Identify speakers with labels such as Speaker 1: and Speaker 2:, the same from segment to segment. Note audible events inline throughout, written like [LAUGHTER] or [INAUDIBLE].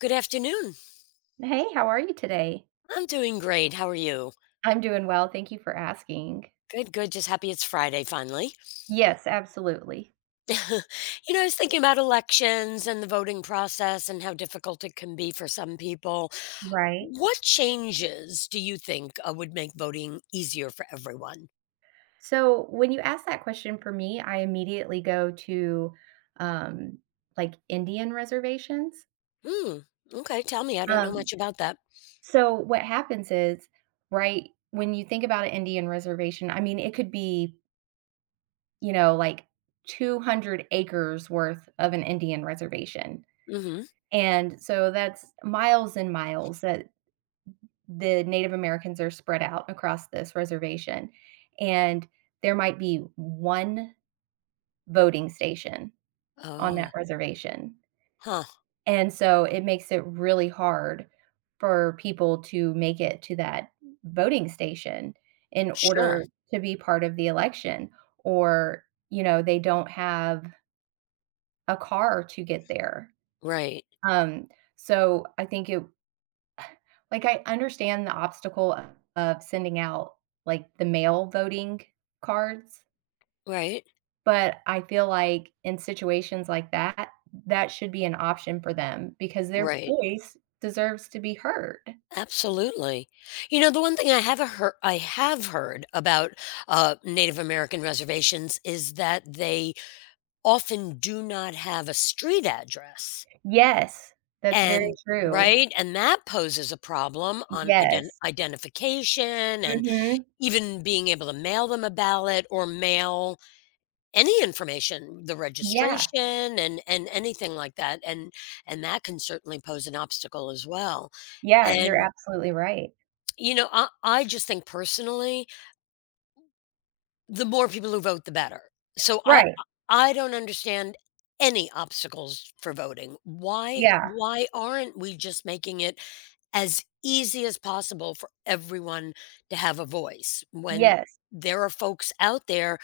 Speaker 1: Good afternoon.
Speaker 2: Hey, how are you today?
Speaker 1: I'm doing great. How are you?
Speaker 2: I'm doing well. Thank you for asking.
Speaker 1: Good, good. Just happy it's Friday finally.
Speaker 2: Yes, absolutely.
Speaker 1: [LAUGHS] You know, I was thinking about elections and the voting process and how difficult it can be for some people.
Speaker 2: Right.
Speaker 1: What changes do you think would make voting easier for everyone?
Speaker 2: So when you ask that question for me, I immediately go to um, like Indian reservations.
Speaker 1: Hmm. Okay. Tell me. I don't know
Speaker 2: Um,
Speaker 1: much about that.
Speaker 2: so what happens is, right, when you think about an Indian reservation, I mean, it could be, like 200 acres worth of an Indian reservation.
Speaker 1: Mm-hmm.
Speaker 2: And so that's miles and miles that the Native Americans are spread out across this reservation, and there might be one voting station on
Speaker 1: Uh,
Speaker 2: that reservation.
Speaker 1: huh.
Speaker 2: And so it makes it really hard for people to make it to that voting station in
Speaker 1: Sure.
Speaker 2: order to be part of the election, or, they don't have a car to get there.
Speaker 1: Right.
Speaker 2: Um, so I think it Like, I understand the obstacle of sending out, like, the mail voting cards,
Speaker 1: Right.
Speaker 2: but I feel like in situations like that, that should be an option for them because their
Speaker 1: Right.
Speaker 2: voice deserves to be heard.
Speaker 1: Absolutely. You know, the one thing I have heard about, Native American reservations is that they often do not have a street address,
Speaker 2: Yes, that's very
Speaker 1: and
Speaker 2: true.
Speaker 1: right? And that poses a problem on
Speaker 2: Yes.
Speaker 1: identification and
Speaker 2: Mhm.
Speaker 1: even being able to mail them a ballot or mail any information, the
Speaker 2: Yeah.
Speaker 1: registration and anything like that, and that can certainly pose an obstacle as well,
Speaker 2: Yeah, you're
Speaker 1: and
Speaker 2: absolutely right.
Speaker 1: you know, I just think personally, the more people who vote, the better. So I
Speaker 2: Right.
Speaker 1: I don't understand any obstacles for voting.
Speaker 2: Yeah.
Speaker 1: Why aren't we just making it as easy as possible for everyone to have a voice when
Speaker 2: Yes.
Speaker 1: there are folks out there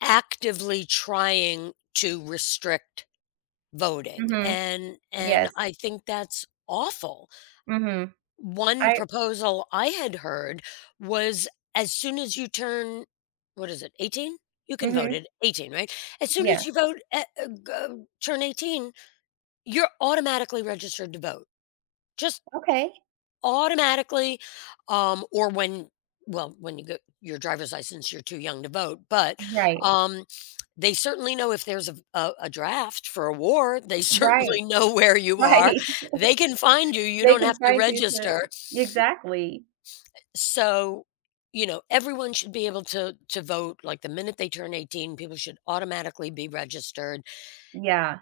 Speaker 1: actively trying to restrict voting?
Speaker 2: Mhm.
Speaker 1: And
Speaker 2: Yes.
Speaker 1: I think that's awful.
Speaker 2: Mhm.
Speaker 1: One
Speaker 2: I
Speaker 1: proposal I had heard was as soon as you turn, what is it, 18? You can vote
Speaker 2: Mhm.
Speaker 1: at 18, right? As soon as
Speaker 2: Yeah.
Speaker 1: you vote at go turn 18, you're automatically registered to vote. Just
Speaker 2: Okay.
Speaker 1: automatically, or when, well, when you get your driver's license, you're too young to vote, but,
Speaker 2: Right.
Speaker 1: um, they certainly know if there's a draft for a war, they [LAUGHS] certainly
Speaker 2: Right.
Speaker 1: know where
Speaker 2: [LAUGHS]
Speaker 1: you are.
Speaker 2: Right.
Speaker 1: They can find you, you
Speaker 2: They
Speaker 1: don't have
Speaker 2: can
Speaker 1: to
Speaker 2: find you to
Speaker 1: register.
Speaker 2: exactly.
Speaker 1: So, you know, everyone should be able to vote, like, the minute they turn 18, people should automatically be registered
Speaker 2: Yeah.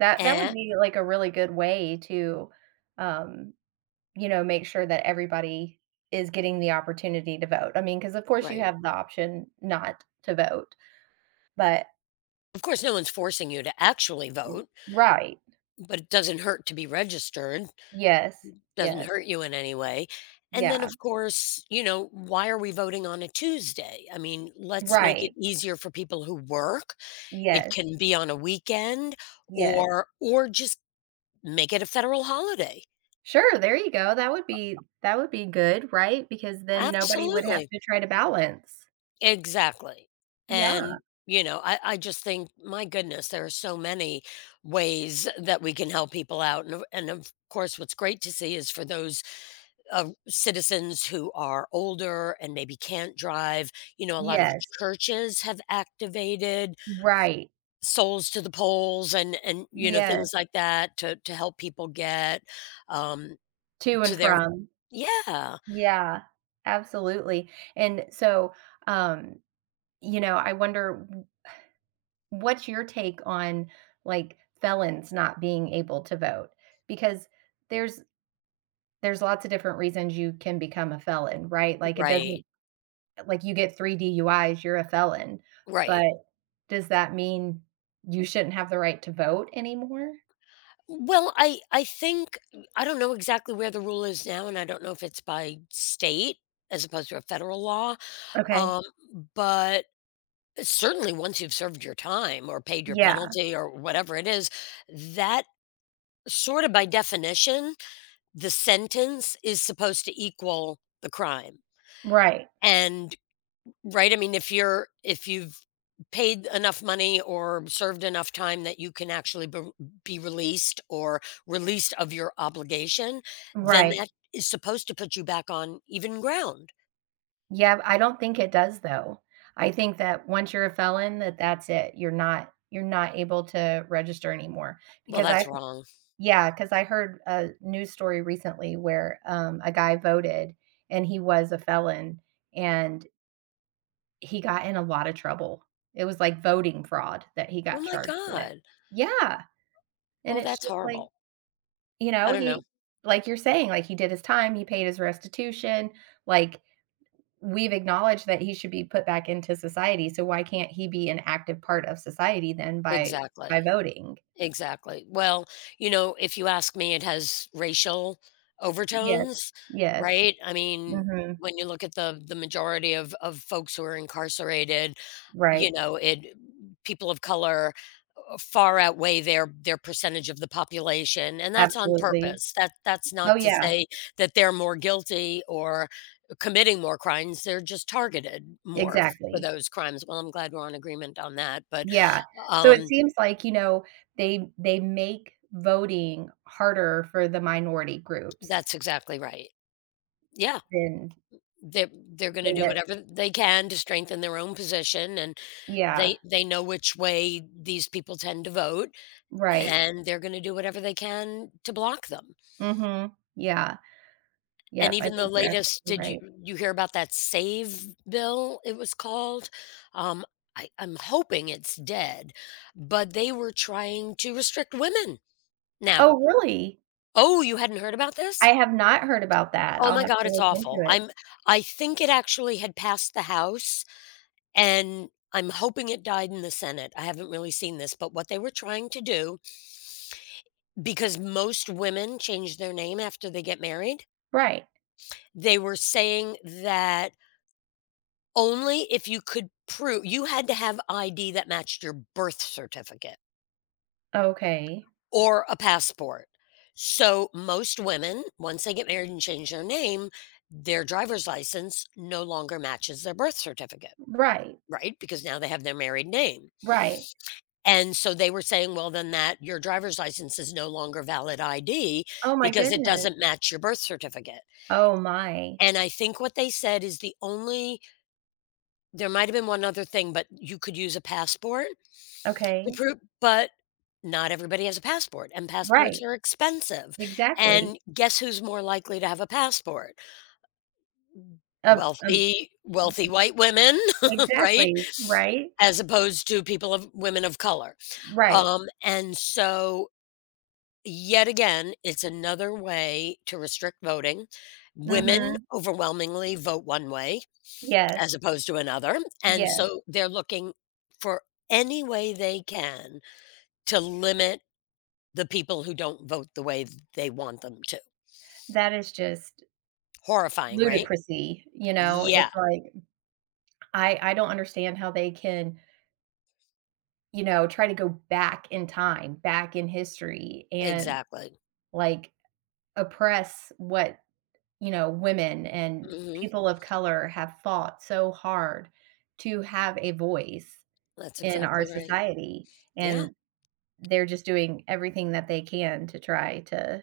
Speaker 2: That would
Speaker 1: and
Speaker 2: be, like, a really good way to, um, make sure that everybody is getting the opportunity to vote. I mean, because of course you
Speaker 1: right.
Speaker 2: have the option not to vote, but
Speaker 1: Of course, no one's forcing you to actually vote,
Speaker 2: Right.
Speaker 1: but it doesn't hurt to be registered,
Speaker 2: Yes.
Speaker 1: doesn't
Speaker 2: Yes.
Speaker 1: hurt you in any way. And then,
Speaker 2: Yeah.
Speaker 1: of course, you know, why are we voting on a Tuesday? I mean, let's make it
Speaker 2: Right.
Speaker 1: easier for people who work. It
Speaker 2: Yes.
Speaker 1: can be on a weekend
Speaker 2: Yes.
Speaker 1: or just make it a federal holiday.
Speaker 2: Sure, there you go. That would be good, right? Because then nobody would have
Speaker 1: Absolutely.
Speaker 2: to try to balance.
Speaker 1: Exactly. And,
Speaker 2: Yeah.
Speaker 1: you know, I just think, my goodness, there are so many ways that we can help people out. And, of course, what's great to see is for those citizens who are older and maybe can't drive, you know, a lot of
Speaker 2: Yes.
Speaker 1: churches have activated
Speaker 2: Right.
Speaker 1: souls to the polls and things
Speaker 2: Yes.
Speaker 1: like that to help people get um,
Speaker 2: To
Speaker 1: to
Speaker 2: and
Speaker 1: their,
Speaker 2: from.
Speaker 1: yeah,
Speaker 2: Yeah, absolutely, and so, um, I wonder w what's your take on, like, felons not being able to vote? Because there's there's lots of different reasons you can become a felon, right? Like, it
Speaker 1: right,
Speaker 2: doesn't like, you get 3 DUIs, you're a felon,
Speaker 1: right.
Speaker 2: but does that mean you shouldn't have the right to vote anymore?
Speaker 1: Well, I think I don't know exactly where the rule is now, and I don't know if it's by state as opposed to a federal law.
Speaker 2: Okay.
Speaker 1: Um, but certainly, once you've served your time or paid your
Speaker 2: Yeah.
Speaker 1: penalty or whatever it is, that sort of by definition, the sentence is supposed to equal the crime.
Speaker 2: Right.
Speaker 1: And right, I mean, if you've paid enough money or served enough time that you can actually be released or released of your obligation, then
Speaker 2: Right.
Speaker 1: that is supposed to put you back on even ground.
Speaker 2: Yeah, I don't think it does though. I think that once you're a felon that that's it. You're not able to register anymore
Speaker 1: Well,
Speaker 2: because I
Speaker 1: that's wrong.
Speaker 2: yeah, because I heard a news story recently where, a guy voted and he was a felon and he got in a lot of trouble. It was like voting fraud that he
Speaker 1: Oh
Speaker 2: got
Speaker 1: my
Speaker 2: charged with.
Speaker 1: god.
Speaker 2: Yeah, and
Speaker 1: Well,
Speaker 2: it's
Speaker 1: that's
Speaker 2: just like,
Speaker 1: horrible. I don't know.
Speaker 2: he like you're saying, like, he did his time, he paid his restitution, like we've acknowledged that he should be put back into society, so why can't he be an active part of society then by
Speaker 1: Exactly,
Speaker 2: voting?
Speaker 1: exactly. Well, you know, if you ask me, it has racial
Speaker 2: Yes.
Speaker 1: overtones,
Speaker 2: Yes.
Speaker 1: right? I mean,
Speaker 2: Mhm.
Speaker 1: when you look at the majority of folks who are incarcerated. You
Speaker 2: Right.
Speaker 1: know, it people of color far outweigh their percentage of the population, and that's on
Speaker 2: Absolutely.
Speaker 1: purpose. That that's
Speaker 2: Oh,
Speaker 1: not to
Speaker 2: yeah.
Speaker 1: say that they're more guilty or committing more crimes, they're just targeted more for
Speaker 2: Exactly.
Speaker 1: those crimes. Well, I'm glad we're on agreement on that, but,
Speaker 2: Yeah. So it
Speaker 1: um,
Speaker 2: seems like, they make voting harder for the minority groups
Speaker 1: that's exactly right. Yeah,
Speaker 2: than
Speaker 1: they're gonna
Speaker 2: than
Speaker 1: do
Speaker 2: the
Speaker 1: whatever they can to strengthen their own position, and
Speaker 2: Yeah.
Speaker 1: they know which way these people tend to vote,
Speaker 2: Right.
Speaker 1: and they're gonna do whatever they can to block them.
Speaker 2: Mhm. Yeah.
Speaker 1: And
Speaker 2: Yep, I
Speaker 1: even the
Speaker 2: think you're
Speaker 1: latest,
Speaker 2: absolutely
Speaker 1: did you
Speaker 2: right.
Speaker 1: you hear about that SAVE bill, it was called? Um, I'm hoping it's dead, but they were trying to restrict women now.
Speaker 2: Oh, really?
Speaker 1: Oh, you hadn't heard about this?
Speaker 2: I have not heard about that.
Speaker 1: Oh
Speaker 2: I'll
Speaker 1: my
Speaker 2: have
Speaker 1: god,
Speaker 2: to
Speaker 1: it's
Speaker 2: look into
Speaker 1: awful.
Speaker 2: it.
Speaker 1: I'm I think it actually had passed the House, and I'm hoping it died in the Senate. I haven't really seen this, but what they were trying to do, because most women change their name after they get married,
Speaker 2: Right.
Speaker 1: they were saying that only if you could prove, you had to have ID that matched your birth certificate
Speaker 2: Okay.
Speaker 1: or a passport. So, most women, once they get married and change their name, their driver's license no longer matches their birth certificate,
Speaker 2: Right,
Speaker 1: right? Because now they have their married name.
Speaker 2: right.
Speaker 1: And so they were saying, well, then that your driver's license is no longer valid ID
Speaker 2: Oh my
Speaker 1: because it
Speaker 2: goodness.
Speaker 1: doesn't match your birth certificate.
Speaker 2: Oh my.
Speaker 1: And I think what they said is the only there might have been one other thing, but you could use a passport. The
Speaker 2: Okay.
Speaker 1: proo But not everybody has a passport, and passports
Speaker 2: Right.
Speaker 1: are expensive,
Speaker 2: Exactly.
Speaker 1: and guess who's more likely to have a passport?
Speaker 2: Um, um,
Speaker 1: Wealthy wealthy white women, [LAUGHS] right?
Speaker 2: exactly, right?
Speaker 1: As opposed to people of women of color.
Speaker 2: Right.
Speaker 1: And so, yet again, it's another way to restrict voting. Women
Speaker 2: Mhm.
Speaker 1: overwhelmingly vote one way as
Speaker 2: Yes.
Speaker 1: opposed to another, and
Speaker 2: Yes.
Speaker 1: so they're looking for any way they can to limit the people who don't vote the way they want them to.
Speaker 2: That is just
Speaker 1: Horrifying, right?
Speaker 2: ludicrousy, you know?
Speaker 1: Yeah,
Speaker 2: It's like, I don't understand how they can, try to go back in time, back in history and,
Speaker 1: exactly.
Speaker 2: like, oppress what you know, women and
Speaker 1: Mhm.
Speaker 2: people of color have fought so hard to have a voice
Speaker 1: That's
Speaker 2: in our
Speaker 1: exactly right.
Speaker 2: society,
Speaker 1: Yeah,
Speaker 2: and they're just doing everything that they can to try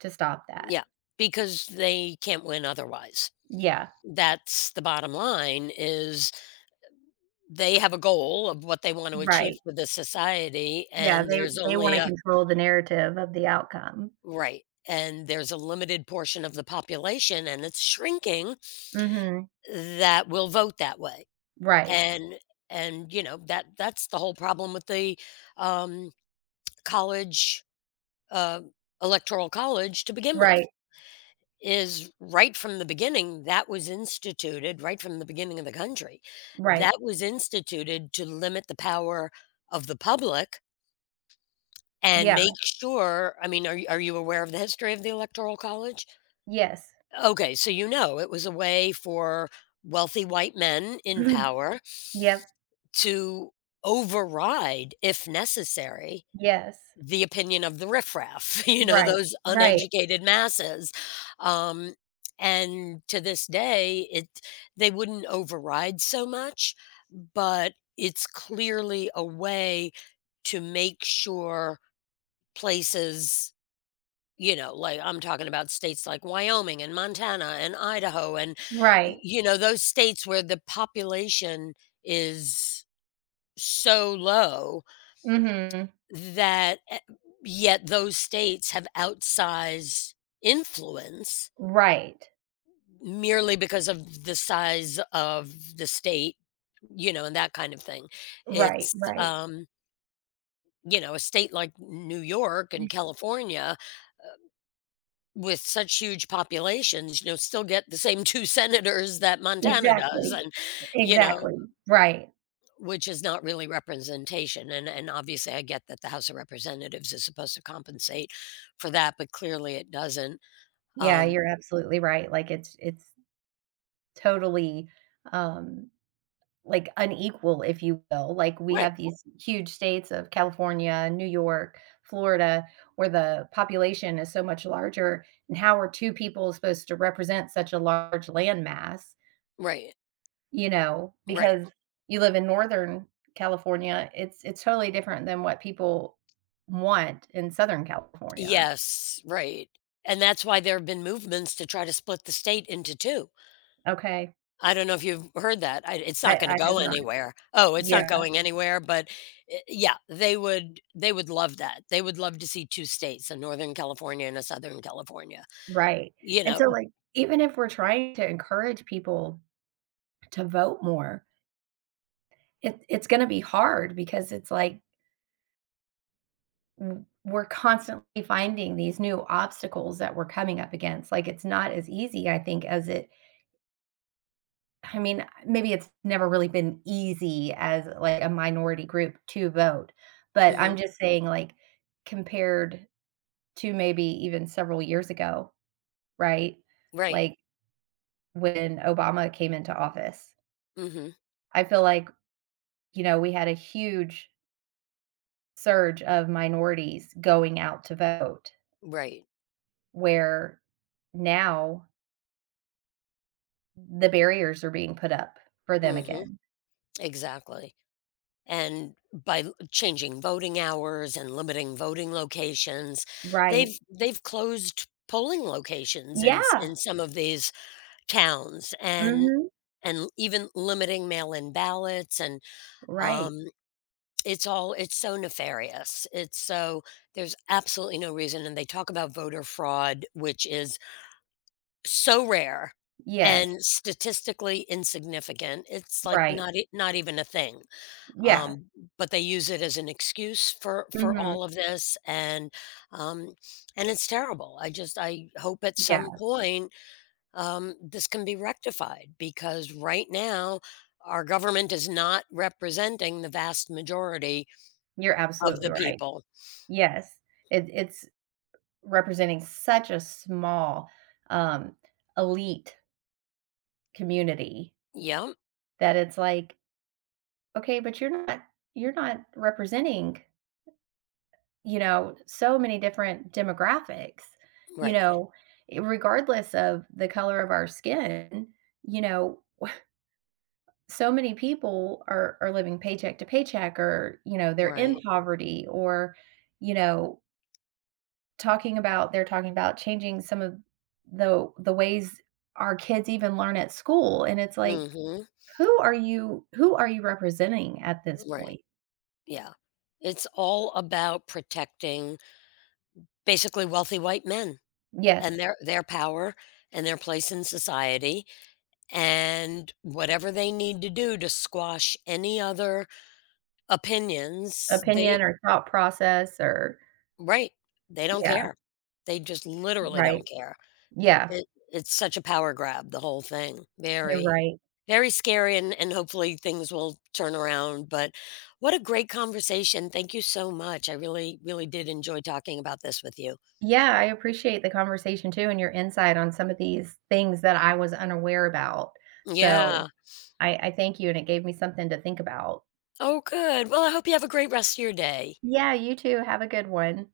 Speaker 2: to stop that.
Speaker 1: yeah, because they can't win otherwise.
Speaker 2: Yeah,
Speaker 1: That's the bottom line is they have a goal of what they want to achieve
Speaker 2: right.
Speaker 1: for the society,
Speaker 2: Yeah,
Speaker 1: and there's
Speaker 2: they
Speaker 1: only
Speaker 2: wanna
Speaker 1: a
Speaker 2: control the narrative of the outcome.
Speaker 1: right, and there's a limited portion of the population, and it's shrinking,
Speaker 2: Mhm.
Speaker 1: that will vote that way,
Speaker 2: Right,
Speaker 1: and and, you know, that that's the whole problem with the, um college, uh, electoral college to begin
Speaker 2: right,
Speaker 1: with is right from the beginning that was instituted right from the beginning of the country
Speaker 2: right.
Speaker 1: that was instituted to limit the power of the public and
Speaker 2: Yeah,
Speaker 1: make sure, I mean, are you aware of the history of the electoral college?
Speaker 2: yes.
Speaker 1: Okay, so you know it was a way for wealthy white men in
Speaker 2: [CLEARS THROAT]
Speaker 1: power
Speaker 2: Yep,
Speaker 1: to override if necessary
Speaker 2: yes.
Speaker 1: the opinion of the riffraff, [LAUGHS] you know,
Speaker 2: Right,
Speaker 1: those
Speaker 2: right,
Speaker 1: uneducated masses, um, and to this day, it they wouldn't override so much, but it's clearly a way to make sure places, you know, like, I'm talking about states like Wyoming and Montana and Idaho and, y
Speaker 2: right.
Speaker 1: you know, those states where the population is so low
Speaker 2: Mhm.
Speaker 1: that yet those states have outsized influence
Speaker 2: Right,
Speaker 1: merely because of the size of the state, you know, and that kind of thing.
Speaker 2: right,
Speaker 1: It's,
Speaker 2: right.
Speaker 1: you know, a state like New York and California with such huge populations, you know, still get the same [LAUGHS] 2 senators that Montana does
Speaker 2: Exactly.
Speaker 1: and, you know,
Speaker 2: Exactly. Right.
Speaker 1: which is not really representation, and obviously I get that the House of Representatives is supposed to compensate for that, but clearly it doesn't.
Speaker 2: Yeah,
Speaker 1: Um,
Speaker 2: you're absolutely right. Like, it's totally, um, like, unequal, if you will. Like, we
Speaker 1: right,
Speaker 2: have these huge states of California, New York, Florida, where the population is so much larger, and how are 2 people supposed to represent such a large land mass?
Speaker 1: right,
Speaker 2: You know?
Speaker 1: right.
Speaker 2: Because you live in Northern California, it's totally different than what people want in Southern California.
Speaker 1: Yes, right. And that's why there have been movements to try to split the state into two.
Speaker 2: Okay.
Speaker 1: I don't know if you've heard that. I, it's not going to
Speaker 2: I
Speaker 1: go
Speaker 2: have not.
Speaker 1: anywhere. Oh, it's not
Speaker 2: Yeah,
Speaker 1: going anywhere. But yeah, they would love that. They would love to see two states, a Northern California and a Southern California.
Speaker 2: right.
Speaker 1: You
Speaker 2: And so,
Speaker 1: know,
Speaker 2: like, even if we're trying to encourage people to vote more, it it's gonna be hard because it's like w we're constantly finding these new obstacles that we're coming up against. Like, it's not as easy, I think, as it I mean, maybe it's never really been easy as, like, a minority group to vote, but
Speaker 1: hmm
Speaker 2: I'm just saying, like, compared to maybe even several years ago, right?
Speaker 1: right,
Speaker 2: Like when Obama came into office.
Speaker 1: hmm
Speaker 2: I feel like, we had a huge surge of minorities going out to vote,
Speaker 1: right,
Speaker 2: where now the barriers are being put up for them
Speaker 1: hmm
Speaker 2: again.
Speaker 1: exactly. And by l changing voting hours and limiting voting locations,
Speaker 2: Right.
Speaker 1: they've closed polling locations in s
Speaker 2: Yeah.
Speaker 1: in some of these towns
Speaker 2: Mhm.
Speaker 1: and even limiting mail-in ballots and,
Speaker 2: Right.
Speaker 1: um, it's all it's so nefarious. It's so there's absolutely no reason, and they talk about voter fraud, which is so rare
Speaker 2: Yes.
Speaker 1: and statistically insignificant. It's like
Speaker 2: Right.
Speaker 1: not even a thing.
Speaker 2: Yeah.
Speaker 1: Um, but they use it as an excuse for
Speaker 2: Mhm.
Speaker 1: all of this, um, and it's terrible. I just I hope at some
Speaker 2: Yeah.
Speaker 1: point this can be rectified because right now our government is not representing the vast majority
Speaker 2: You're
Speaker 1: of
Speaker 2: absolutely
Speaker 1: the
Speaker 2: right.
Speaker 1: people.
Speaker 2: Yes. It it's representing such a small, um, elite community
Speaker 1: Yeah,
Speaker 2: that it's like Okay, but you're not representing, so many different demographics. You
Speaker 1: right,
Speaker 2: know, I regardless of the color of our skin, you know, so many people are living paycheck to paycheck or, they're in
Speaker 1: right.
Speaker 2: poverty or, you know, talking about they're talking about changing some of the ways our kids even learn at school, and it's like,
Speaker 1: Hmm
Speaker 2: who are you representing at this
Speaker 1: right.
Speaker 2: point?
Speaker 1: Yeah. It's all about protecting basically wealthy white men and
Speaker 2: Yes.
Speaker 1: their power and their place in society and whatever they need to do to squash any other opinions, they
Speaker 2: Opinion or thought process or
Speaker 1: right, they don't
Speaker 2: yeah,
Speaker 1: care. They just literally
Speaker 2: right.
Speaker 1: don't care.
Speaker 2: Yeah,
Speaker 1: It, it's such a power grab, the whole thing.
Speaker 2: you're
Speaker 1: Very,
Speaker 2: right.
Speaker 1: very scary, and hopefully things will turn around. But what a great conversation. Thank you so much. I really, really did enjoy talking about this with you.
Speaker 2: Yeah, I appreciate the conversation too and your insight on some of these things that I was unaware about. So
Speaker 1: Yeah.
Speaker 2: I thank you, and it gave me something to think about.
Speaker 1: Oh, good. Well, I hope you have a great rest of your day.
Speaker 2: Yeah, you too. Have a good one.